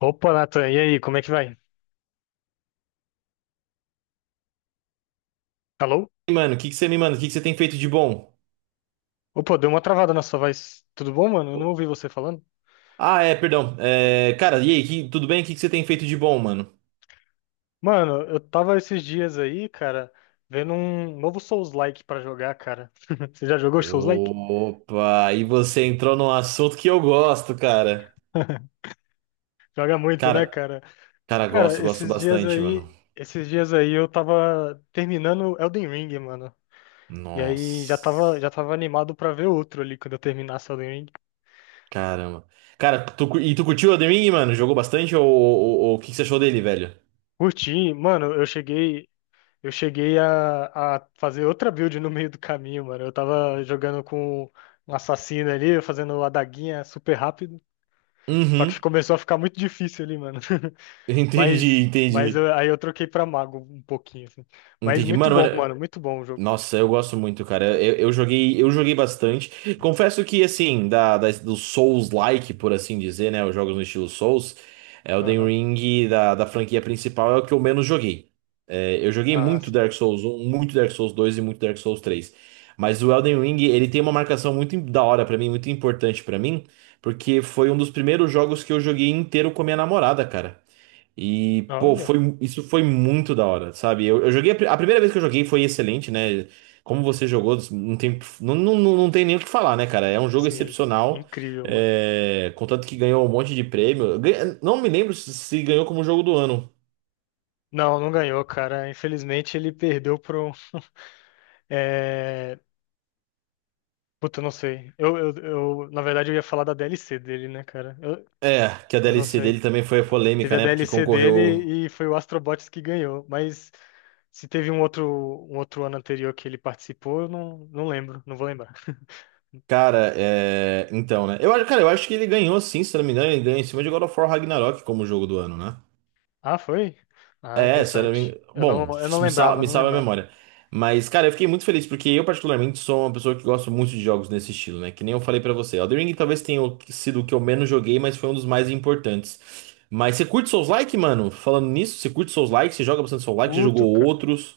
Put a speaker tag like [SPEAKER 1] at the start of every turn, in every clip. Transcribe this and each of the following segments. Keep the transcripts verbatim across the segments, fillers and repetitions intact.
[SPEAKER 1] Opa, Nathan, e aí, como é que vai? Alô?
[SPEAKER 2] Mano? O que que você me manda? O que que você tem feito de bom?
[SPEAKER 1] Opa, deu uma travada na sua voz. Tudo bom, mano? Eu não ouvi você falando.
[SPEAKER 2] Ah, é, perdão. É, cara, e aí, que- tudo bem? O que que você tem feito de bom, mano?
[SPEAKER 1] Mano, eu tava esses dias aí, cara, vendo um novo Souls-like pra jogar, cara. Você já jogou Souls-like?
[SPEAKER 2] Opa, aí você entrou num assunto que eu gosto, cara.
[SPEAKER 1] Joga muito, né,
[SPEAKER 2] Cara,
[SPEAKER 1] cara?
[SPEAKER 2] cara,
[SPEAKER 1] Cara,
[SPEAKER 2] gosto, gosto
[SPEAKER 1] esses dias
[SPEAKER 2] bastante, mano.
[SPEAKER 1] aí, esses dias aí eu tava terminando Elden Ring, mano. E aí já tava, já
[SPEAKER 2] Nossa,
[SPEAKER 1] tava animado pra ver outro ali quando eu terminasse Elden Ring.
[SPEAKER 2] caramba. Cara, tu cu- e tu curtiu o The Ring, mano? Jogou bastante ou ou- ou o que que você achou dele, velho?
[SPEAKER 1] Curti, mano, eu cheguei. Eu cheguei a, a fazer outra build no meio do caminho, mano. Eu tava jogando com um assassino ali, fazendo a daguinha super rápido. Só que
[SPEAKER 2] Uhum,
[SPEAKER 1] começou a ficar muito difícil ali, mano.
[SPEAKER 2] entendi,
[SPEAKER 1] Mas, mas eu-
[SPEAKER 2] entendi.
[SPEAKER 1] aí eu troquei pra mago um pouquinho, assim. Mas
[SPEAKER 2] Entendi.
[SPEAKER 1] muito
[SPEAKER 2] Mano,
[SPEAKER 1] bom,
[SPEAKER 2] mano.
[SPEAKER 1] mano. Muito bom o jogo.
[SPEAKER 2] Nossa, eu gosto muito, cara. Eu, eu joguei, eu joguei bastante. Confesso que, assim, da, da, do Souls-like, por assim dizer, né? Os jogos no estilo Souls, Elden
[SPEAKER 1] Aham.
[SPEAKER 2] Ring da, da franquia principal é o que eu menos joguei. É, eu joguei
[SPEAKER 1] Ah,
[SPEAKER 2] muito
[SPEAKER 1] sim.
[SPEAKER 2] Dark Souls um, muito Dark Souls dois e muito Dark Souls três. Mas o Elden Ring, ele tem uma marcação muito im- da hora pra mim, muito importante pra mim, porque foi um dos primeiros jogos que eu joguei inteiro com a minha namorada, cara. E, pô,
[SPEAKER 1] Olha,
[SPEAKER 2] foi, isso foi muito da hora, sabe? Eu, eu joguei, a pri- a primeira vez que eu joguei foi excelente, né? Como você jogou, não tem, não, não, não não tem nem o que falar, né, cara? É um jogo
[SPEAKER 1] sim.
[SPEAKER 2] excepcional,
[SPEAKER 1] Incrível, mano.
[SPEAKER 2] é, contanto que ganhou um monte de prêmio. Ganha- Não me lembro se se ganhou como jogo do ano.
[SPEAKER 1] Não, não ganhou, cara. Infelizmente ele perdeu pro. É... Puta, eu não sei. Eu, eu, eu- na verdade, eu ia falar da D L C dele, né, cara? Eu,
[SPEAKER 2] É, que a
[SPEAKER 1] eu não
[SPEAKER 2] D L C
[SPEAKER 1] sei.
[SPEAKER 2] dele também foi
[SPEAKER 1] Teve
[SPEAKER 2] polêmica,
[SPEAKER 1] a
[SPEAKER 2] né? Porque
[SPEAKER 1] D L C
[SPEAKER 2] concorreu.
[SPEAKER 1] dele e foi o Astrobots que ganhou. Mas se teve um outro, um outro ano anterior que ele participou, eu não, não lembro, não vou lembrar.
[SPEAKER 2] Cara, é. Então, né? Eu, acho- cara, eu acho que ele ganhou sim, se não me engano, ele ganhou em cima de God of War Ragnarok como jogo do ano, né?
[SPEAKER 1] Ah, foi? Ah,
[SPEAKER 2] É, se eu não me
[SPEAKER 1] interessante.
[SPEAKER 2] engano.
[SPEAKER 1] Eu
[SPEAKER 2] Bom,
[SPEAKER 1] não, eu não
[SPEAKER 2] me sal-
[SPEAKER 1] lembrava,
[SPEAKER 2] me
[SPEAKER 1] não
[SPEAKER 2] salva a
[SPEAKER 1] lembrava.
[SPEAKER 2] memória. Mas, cara, eu fiquei muito feliz porque eu, particularmente, sou uma pessoa que gosta muito de jogos nesse estilo, né? Que nem eu falei pra você. Elden Ring talvez tenha o- sido o que eu menos joguei, mas foi um dos mais importantes. Mas você curte Souls-like, mano? Falando nisso, você curte Souls-like? Você joga bastante Souls-like? Já jogou
[SPEAKER 1] Puto, cara.
[SPEAKER 2] outros?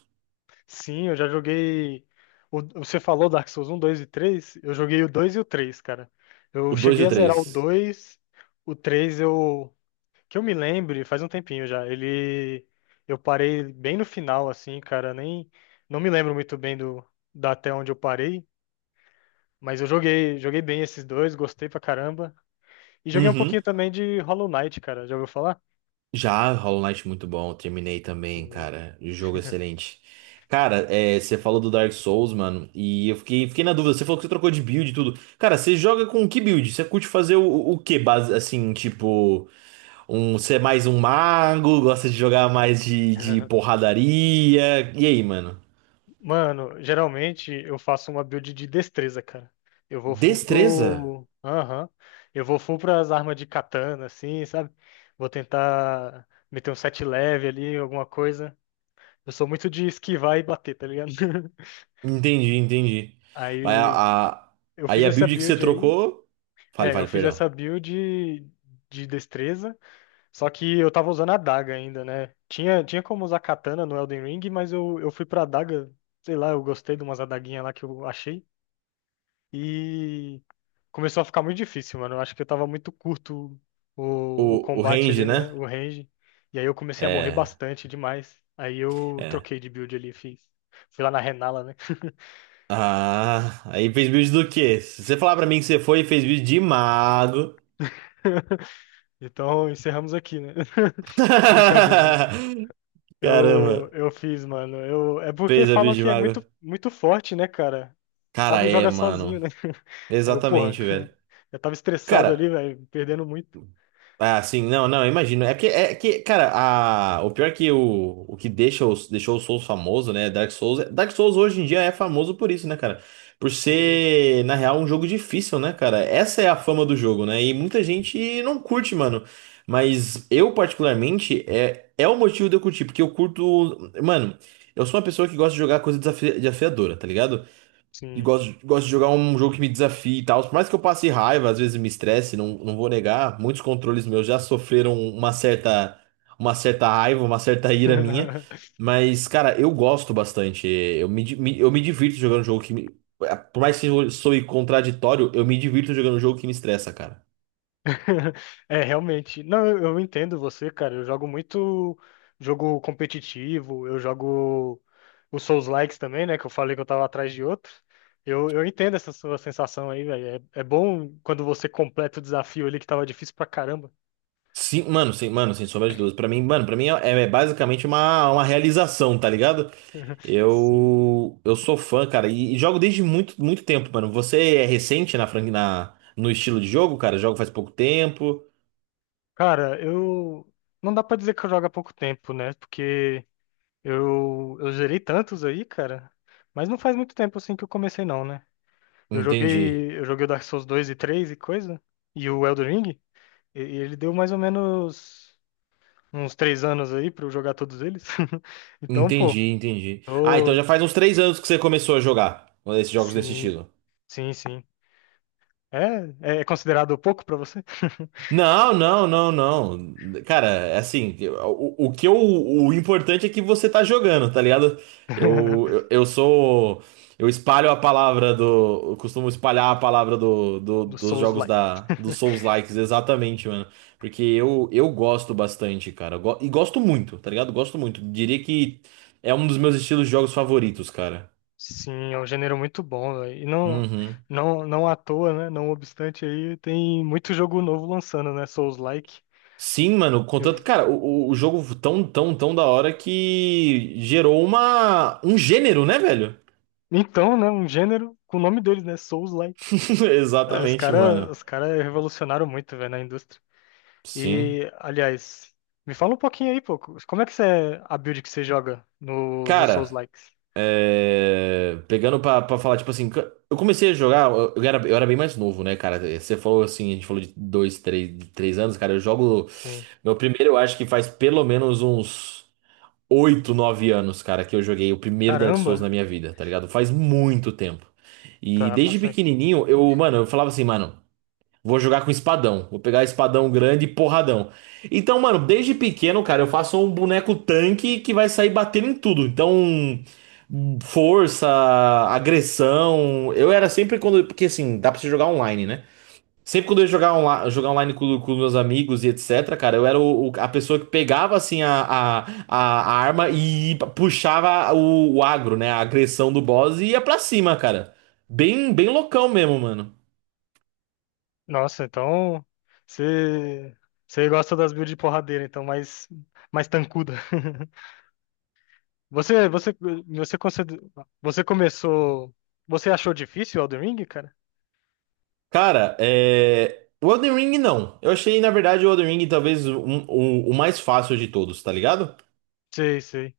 [SPEAKER 1] Sim, eu já joguei. O- você falou Dark Souls um, dois e três. Eu joguei o dois e o três, cara. Eu
[SPEAKER 2] O dois e
[SPEAKER 1] cheguei
[SPEAKER 2] o
[SPEAKER 1] a zerar o
[SPEAKER 2] três?
[SPEAKER 1] dois. O três eu, que eu me lembre, faz um tempinho já. Ele, eu parei bem no final assim, cara. Nem, não me lembro muito bem do da até onde eu parei, mas eu joguei, joguei bem esses dois, gostei pra caramba. E joguei um pouquinho também de Hollow Knight, cara. Já ouviu falar?
[SPEAKER 2] Já, Hollow Knight muito bom, terminei também,
[SPEAKER 1] E-
[SPEAKER 2] cara. O Jogo é excelente. Cara, é, você falou do Dark Souls, mano, e eu fiquei, fiquei na dúvida. Você falou que você trocou de build e tudo. Cara, você joga com que build? Você curte fazer o, o que base, assim, tipo, um, você é mais um mago, gosta de jogar mais de, de porradaria? E aí, mano?
[SPEAKER 1] Mano, geralmente eu faço uma build de destreza, cara. Eu vou full
[SPEAKER 2] Destreza?
[SPEAKER 1] pro. Aham. Eu vou full pras armas de katana, assim, sabe? Vou tentar meter um set leve ali, alguma coisa. Eu sou muito de esquivar e bater, tá ligado?
[SPEAKER 2] Entendi, entendi. Mas
[SPEAKER 1] Aí
[SPEAKER 2] a, a-
[SPEAKER 1] eu
[SPEAKER 2] aí
[SPEAKER 1] fiz
[SPEAKER 2] a
[SPEAKER 1] essa
[SPEAKER 2] build que você
[SPEAKER 1] build aí.
[SPEAKER 2] trocou. Fale,
[SPEAKER 1] É, eu
[SPEAKER 2] fale,
[SPEAKER 1] fiz
[SPEAKER 2] perdão.
[SPEAKER 1] essa build de destreza, só que eu tava usando a daga ainda, né? Tinha, tinha como usar katana no Elden Ring, mas eu, eu fui pra adaga, sei lá, eu gostei de umas adaguinhas lá que eu achei. E começou a ficar muito difícil, mano. Eu acho que eu tava muito curto o, o
[SPEAKER 2] O, o
[SPEAKER 1] combate
[SPEAKER 2] range,
[SPEAKER 1] ali, né?
[SPEAKER 2] né?
[SPEAKER 1] O range. E aí eu comecei a morrer
[SPEAKER 2] É.
[SPEAKER 1] bastante demais. Aí eu
[SPEAKER 2] é.
[SPEAKER 1] troquei de build ali, fiz. Fui lá na Renala, né?
[SPEAKER 2] Ah, aí fez build do quê? Se você falar pra mim que você foi e fez build de mago.
[SPEAKER 1] Então encerramos aqui, né? Brincadeira. Eu,
[SPEAKER 2] Caramba,
[SPEAKER 1] eu fiz, mano. Eu, é porque
[SPEAKER 2] fez a
[SPEAKER 1] falam
[SPEAKER 2] build de
[SPEAKER 1] que é
[SPEAKER 2] mago.
[SPEAKER 1] muito, muito forte, né, cara? O
[SPEAKER 2] Cara,
[SPEAKER 1] Mago
[SPEAKER 2] é,
[SPEAKER 1] joga sozinho,
[SPEAKER 2] mano.
[SPEAKER 1] né? Aí eu, porra,
[SPEAKER 2] Exatamente, velho.
[SPEAKER 1] eu tava estressado
[SPEAKER 2] Cara,
[SPEAKER 1] ali, velho, perdendo muito.
[SPEAKER 2] Ah, sim, não, não, eu imagino. É que, é que, cara, a, o pior é que o, o que deixa os, deixou o Souls famoso, né? Dark Souls. É, Dark Souls hoje em dia é famoso por isso, né, cara? Por
[SPEAKER 1] Sim,
[SPEAKER 2] ser, na real, um jogo difícil, né, cara? Essa é a fama do jogo, né? E muita gente não curte, mano. Mas eu, particularmente, é, é o motivo de eu curtir, porque eu curto. Mano, eu sou uma pessoa que gosta de jogar coisa desafi- desafiadora, tá ligado? E
[SPEAKER 1] sim.
[SPEAKER 2] gosto, gosto de jogar um jogo que me desafie e tal. Por mais que eu passe raiva, às vezes me estresse, não, não vou negar. Muitos controles meus já sofreram uma certa, uma certa raiva, uma certa ira minha. Mas, cara, eu gosto bastante. Eu me, di- me- eu me divirto jogando um jogo que me. É, Por mais que eu soe contraditório, eu me divirto jogando um jogo que me estressa, cara.
[SPEAKER 1] É, realmente. Não, eu, eu entendo você, cara. Eu jogo muito jogo competitivo, eu jogo os Souls-likes também, né? Que eu falei que eu tava atrás de outro. Eu, eu entendo essa sua sensação aí, velho. É, é bom quando você completa o desafio ali que tava difícil pra caramba.
[SPEAKER 2] Sim, mano, sim, mano, sem sombra de dúvida. Pra mim, mano, pra mim é, é basicamente uma, uma realização, tá ligado?
[SPEAKER 1] Sim.
[SPEAKER 2] Eu, eu sou fã, cara, e, e jogo desde muito, muito tempo, mano. Você é recente na, fran- na no estilo de jogo, cara? Jogo faz pouco tempo.
[SPEAKER 1] Cara, eu. Não dá pra dizer que eu jogo há pouco tempo, né? Porque eu, eu zerei tantos aí, cara. Mas não faz muito tempo assim que eu comecei, não, né? Eu
[SPEAKER 2] Entendi.
[SPEAKER 1] joguei, eu joguei o Dark Souls dois e três e coisa. E o Elden Ring. E e ele deu mais ou menos uns três anos aí pra eu jogar todos eles. Então, pô,
[SPEAKER 2] Entendi, entendi. Ah, então já
[SPEAKER 1] tô-
[SPEAKER 2] faz uns três anos que você começou a jogar esses jogos desse
[SPEAKER 1] sim,
[SPEAKER 2] estilo.
[SPEAKER 1] sim, sim. É, é é considerado pouco pra você?
[SPEAKER 2] Não, não, não, não. Cara, é assim, o, o que eu, o importante é que você tá jogando, tá ligado? Eu, eu, eu sou. Eu espalho a palavra do. Eu costumo espalhar a palavra do, do-
[SPEAKER 1] Do
[SPEAKER 2] dos jogos
[SPEAKER 1] Souls-like.
[SPEAKER 2] da, dos Souls-likes, exatamente, mano. Porque eu, eu gosto bastante, cara. Eu go- e gosto muito, tá ligado? Gosto muito. Diria que é um dos meus estilos de jogos favoritos, cara.
[SPEAKER 1] Sim, é um gênero muito bom, velho. E não,
[SPEAKER 2] Uhum.
[SPEAKER 1] não, não à toa, né? Não obstante aí, tem muito jogo novo lançando, né? Souls-like.
[SPEAKER 2] Sim, mano,
[SPEAKER 1] Eu...
[SPEAKER 2] contanto, cara, o, o o jogo tão, tão, tão da hora que gerou uma, um gênero, né, velho?
[SPEAKER 1] Então, né? Um gênero com o nome deles, né? Souls-like. Aí os
[SPEAKER 2] Exatamente,
[SPEAKER 1] cara,
[SPEAKER 2] mano.
[SPEAKER 1] os cara revolucionaram muito, velho, na indústria.
[SPEAKER 2] Sim.
[SPEAKER 1] E, aliás, me fala um pouquinho aí, pô. Como é que você, é a build que você joga no, no
[SPEAKER 2] Cara,
[SPEAKER 1] Souls-likes?
[SPEAKER 2] é, pegando pra, pra falar, tipo assim, eu comecei a jogar, eu, eu era, eu era bem mais novo, né, cara? Você falou assim, a gente falou de dois, três, de três anos, cara, eu jogo,
[SPEAKER 1] Sim.
[SPEAKER 2] meu primeiro eu acho que faz pelo menos uns oito nove anos, cara, que eu joguei o primeiro Dark Souls
[SPEAKER 1] Caramba,
[SPEAKER 2] na minha vida, tá ligado? Faz muito tempo. E
[SPEAKER 1] tá
[SPEAKER 2] desde
[SPEAKER 1] bastante.
[SPEAKER 2] pequenininho, eu, mano, eu falava assim, mano, vou jogar com espadão. Vou pegar espadão grande e porradão. Então, mano, desde pequeno, cara, eu faço um boneco tanque que vai sair batendo em tudo. Então, força, agressão. Eu era sempre quando. Porque assim, dá pra você jogar online, né? Sempre quando eu ia jogar, onla- jogar online com, com meus amigos e etc, cara, eu era o, o- a pessoa que pegava, assim, a, a, a a arma e puxava o, o agro, né? A agressão do boss e ia pra cima, cara. Bem, bem loucão mesmo, mano.
[SPEAKER 1] Nossa, então você, você gosta das builds de porradeira, então mais, mais tancuda. Você, você, você, consider- você começou. Você achou difícil o Elden Ring, cara?
[SPEAKER 2] Cara, é... O Elden Ring, não. Eu achei, na verdade, o Elden Ring talvez um- o, o mais fácil de todos, tá ligado?
[SPEAKER 1] Sei, sei.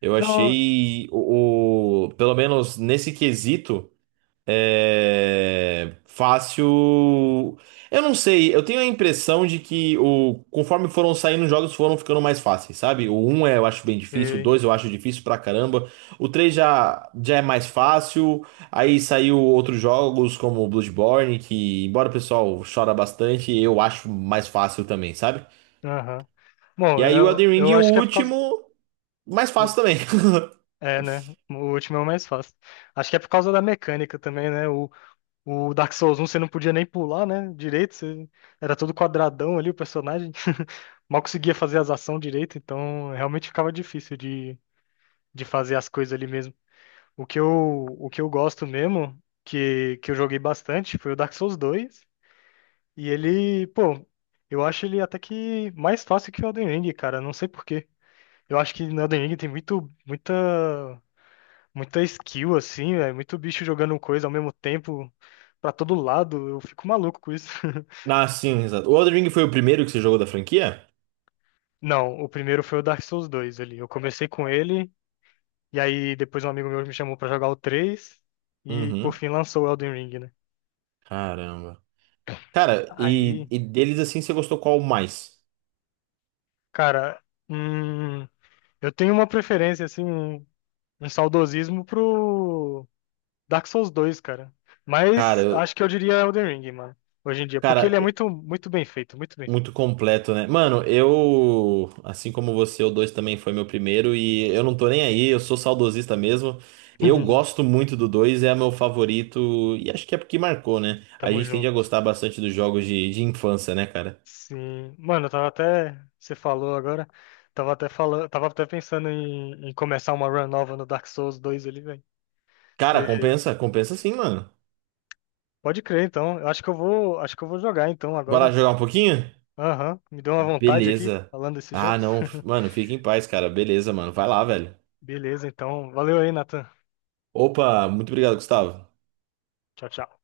[SPEAKER 2] Eu
[SPEAKER 1] Não,
[SPEAKER 2] achei, o, o- pelo menos nesse quesito... É, fácil. Eu não sei, eu tenho a impressão de que o conforme foram saindo os jogos foram ficando mais fáceis, sabe? O um é, eu acho bem difícil, o
[SPEAKER 1] sei.
[SPEAKER 2] dois eu acho difícil pra caramba, o três já, já é mais fácil, aí saiu outros jogos como o Bloodborne, que embora o pessoal chora bastante, eu acho mais fácil também, sabe?
[SPEAKER 1] Aham.
[SPEAKER 2] E
[SPEAKER 1] Bom,
[SPEAKER 2] aí o
[SPEAKER 1] eu,
[SPEAKER 2] Elden
[SPEAKER 1] eu
[SPEAKER 2] Ring, o
[SPEAKER 1] acho que é por causa.
[SPEAKER 2] último, mais fácil também.
[SPEAKER 1] É, né? O último é o mais fácil. Acho que é por causa da mecânica também, né? O, o Dark Souls um você não podia nem pular, né? Direito, você... era todo quadradão ali o personagem. Mal conseguia fazer as ações direito, então realmente ficava difícil de, de fazer as coisas ali mesmo. O que eu, o que eu gosto mesmo, que, que eu joguei bastante, foi o Dark Souls dois. E ele, pô, eu acho ele até que mais fácil que o Elden Ring, cara. Não sei por quê. Eu acho que no Elden Ring tem muito, muita muita skill assim, é muito bicho jogando coisa ao mesmo tempo pra todo lado. Eu fico maluco com isso.
[SPEAKER 2] Ah, sim, exato. O Elden Ring foi o primeiro que você jogou da franquia?
[SPEAKER 1] Não, o primeiro foi o Dark Souls dois ali. Eu comecei com ele e aí depois um amigo meu me chamou pra jogar o três e por
[SPEAKER 2] Uhum.
[SPEAKER 1] fim lançou o Elden Ring, né?
[SPEAKER 2] Caramba. Cara, e,
[SPEAKER 1] Aí,
[SPEAKER 2] e deles assim, você gostou qual mais?
[SPEAKER 1] cara, hum, eu tenho uma preferência assim, um, um saudosismo pro Dark Souls dois, cara.
[SPEAKER 2] Cara,
[SPEAKER 1] Mas
[SPEAKER 2] eu-
[SPEAKER 1] acho que eu diria Elden Ring, mano, hoje em dia, porque ele
[SPEAKER 2] cara,
[SPEAKER 1] é
[SPEAKER 2] é
[SPEAKER 1] muito muito bem feito, muito bem feito.
[SPEAKER 2] muito completo, né? Mano, eu, assim como você, o dois também foi meu primeiro e eu não tô nem aí, eu sou saudosista mesmo. Eu gosto muito do dois é meu favorito e acho que é porque marcou, né? A
[SPEAKER 1] Tamo
[SPEAKER 2] gente tende a
[SPEAKER 1] junto.
[SPEAKER 2] gostar bastante dos jogos de, de infância, né, cara?
[SPEAKER 1] Sim, mano, eu tava até, você falou agora, tava até falando, tava até pensando em, em começar uma run nova no Dark Souls dois ali, velho.
[SPEAKER 2] Cara,
[SPEAKER 1] Você
[SPEAKER 2] compensa? Compensa sim, mano.
[SPEAKER 1] pode crer, então. Eu acho que eu vou, acho que eu vou jogar então
[SPEAKER 2] Vai lá
[SPEAKER 1] agora.
[SPEAKER 2] jogar um pouquinho?
[SPEAKER 1] Aham, me deu uma vontade aqui
[SPEAKER 2] Beleza.
[SPEAKER 1] falando desses
[SPEAKER 2] Ah,
[SPEAKER 1] jogos.
[SPEAKER 2] não, mano, fica em paz, cara. Beleza, mano. Vai lá, velho.
[SPEAKER 1] Beleza, então. Valeu aí, Nathan.
[SPEAKER 2] Opa, muito obrigado, Gustavo.
[SPEAKER 1] Tchau, tchau.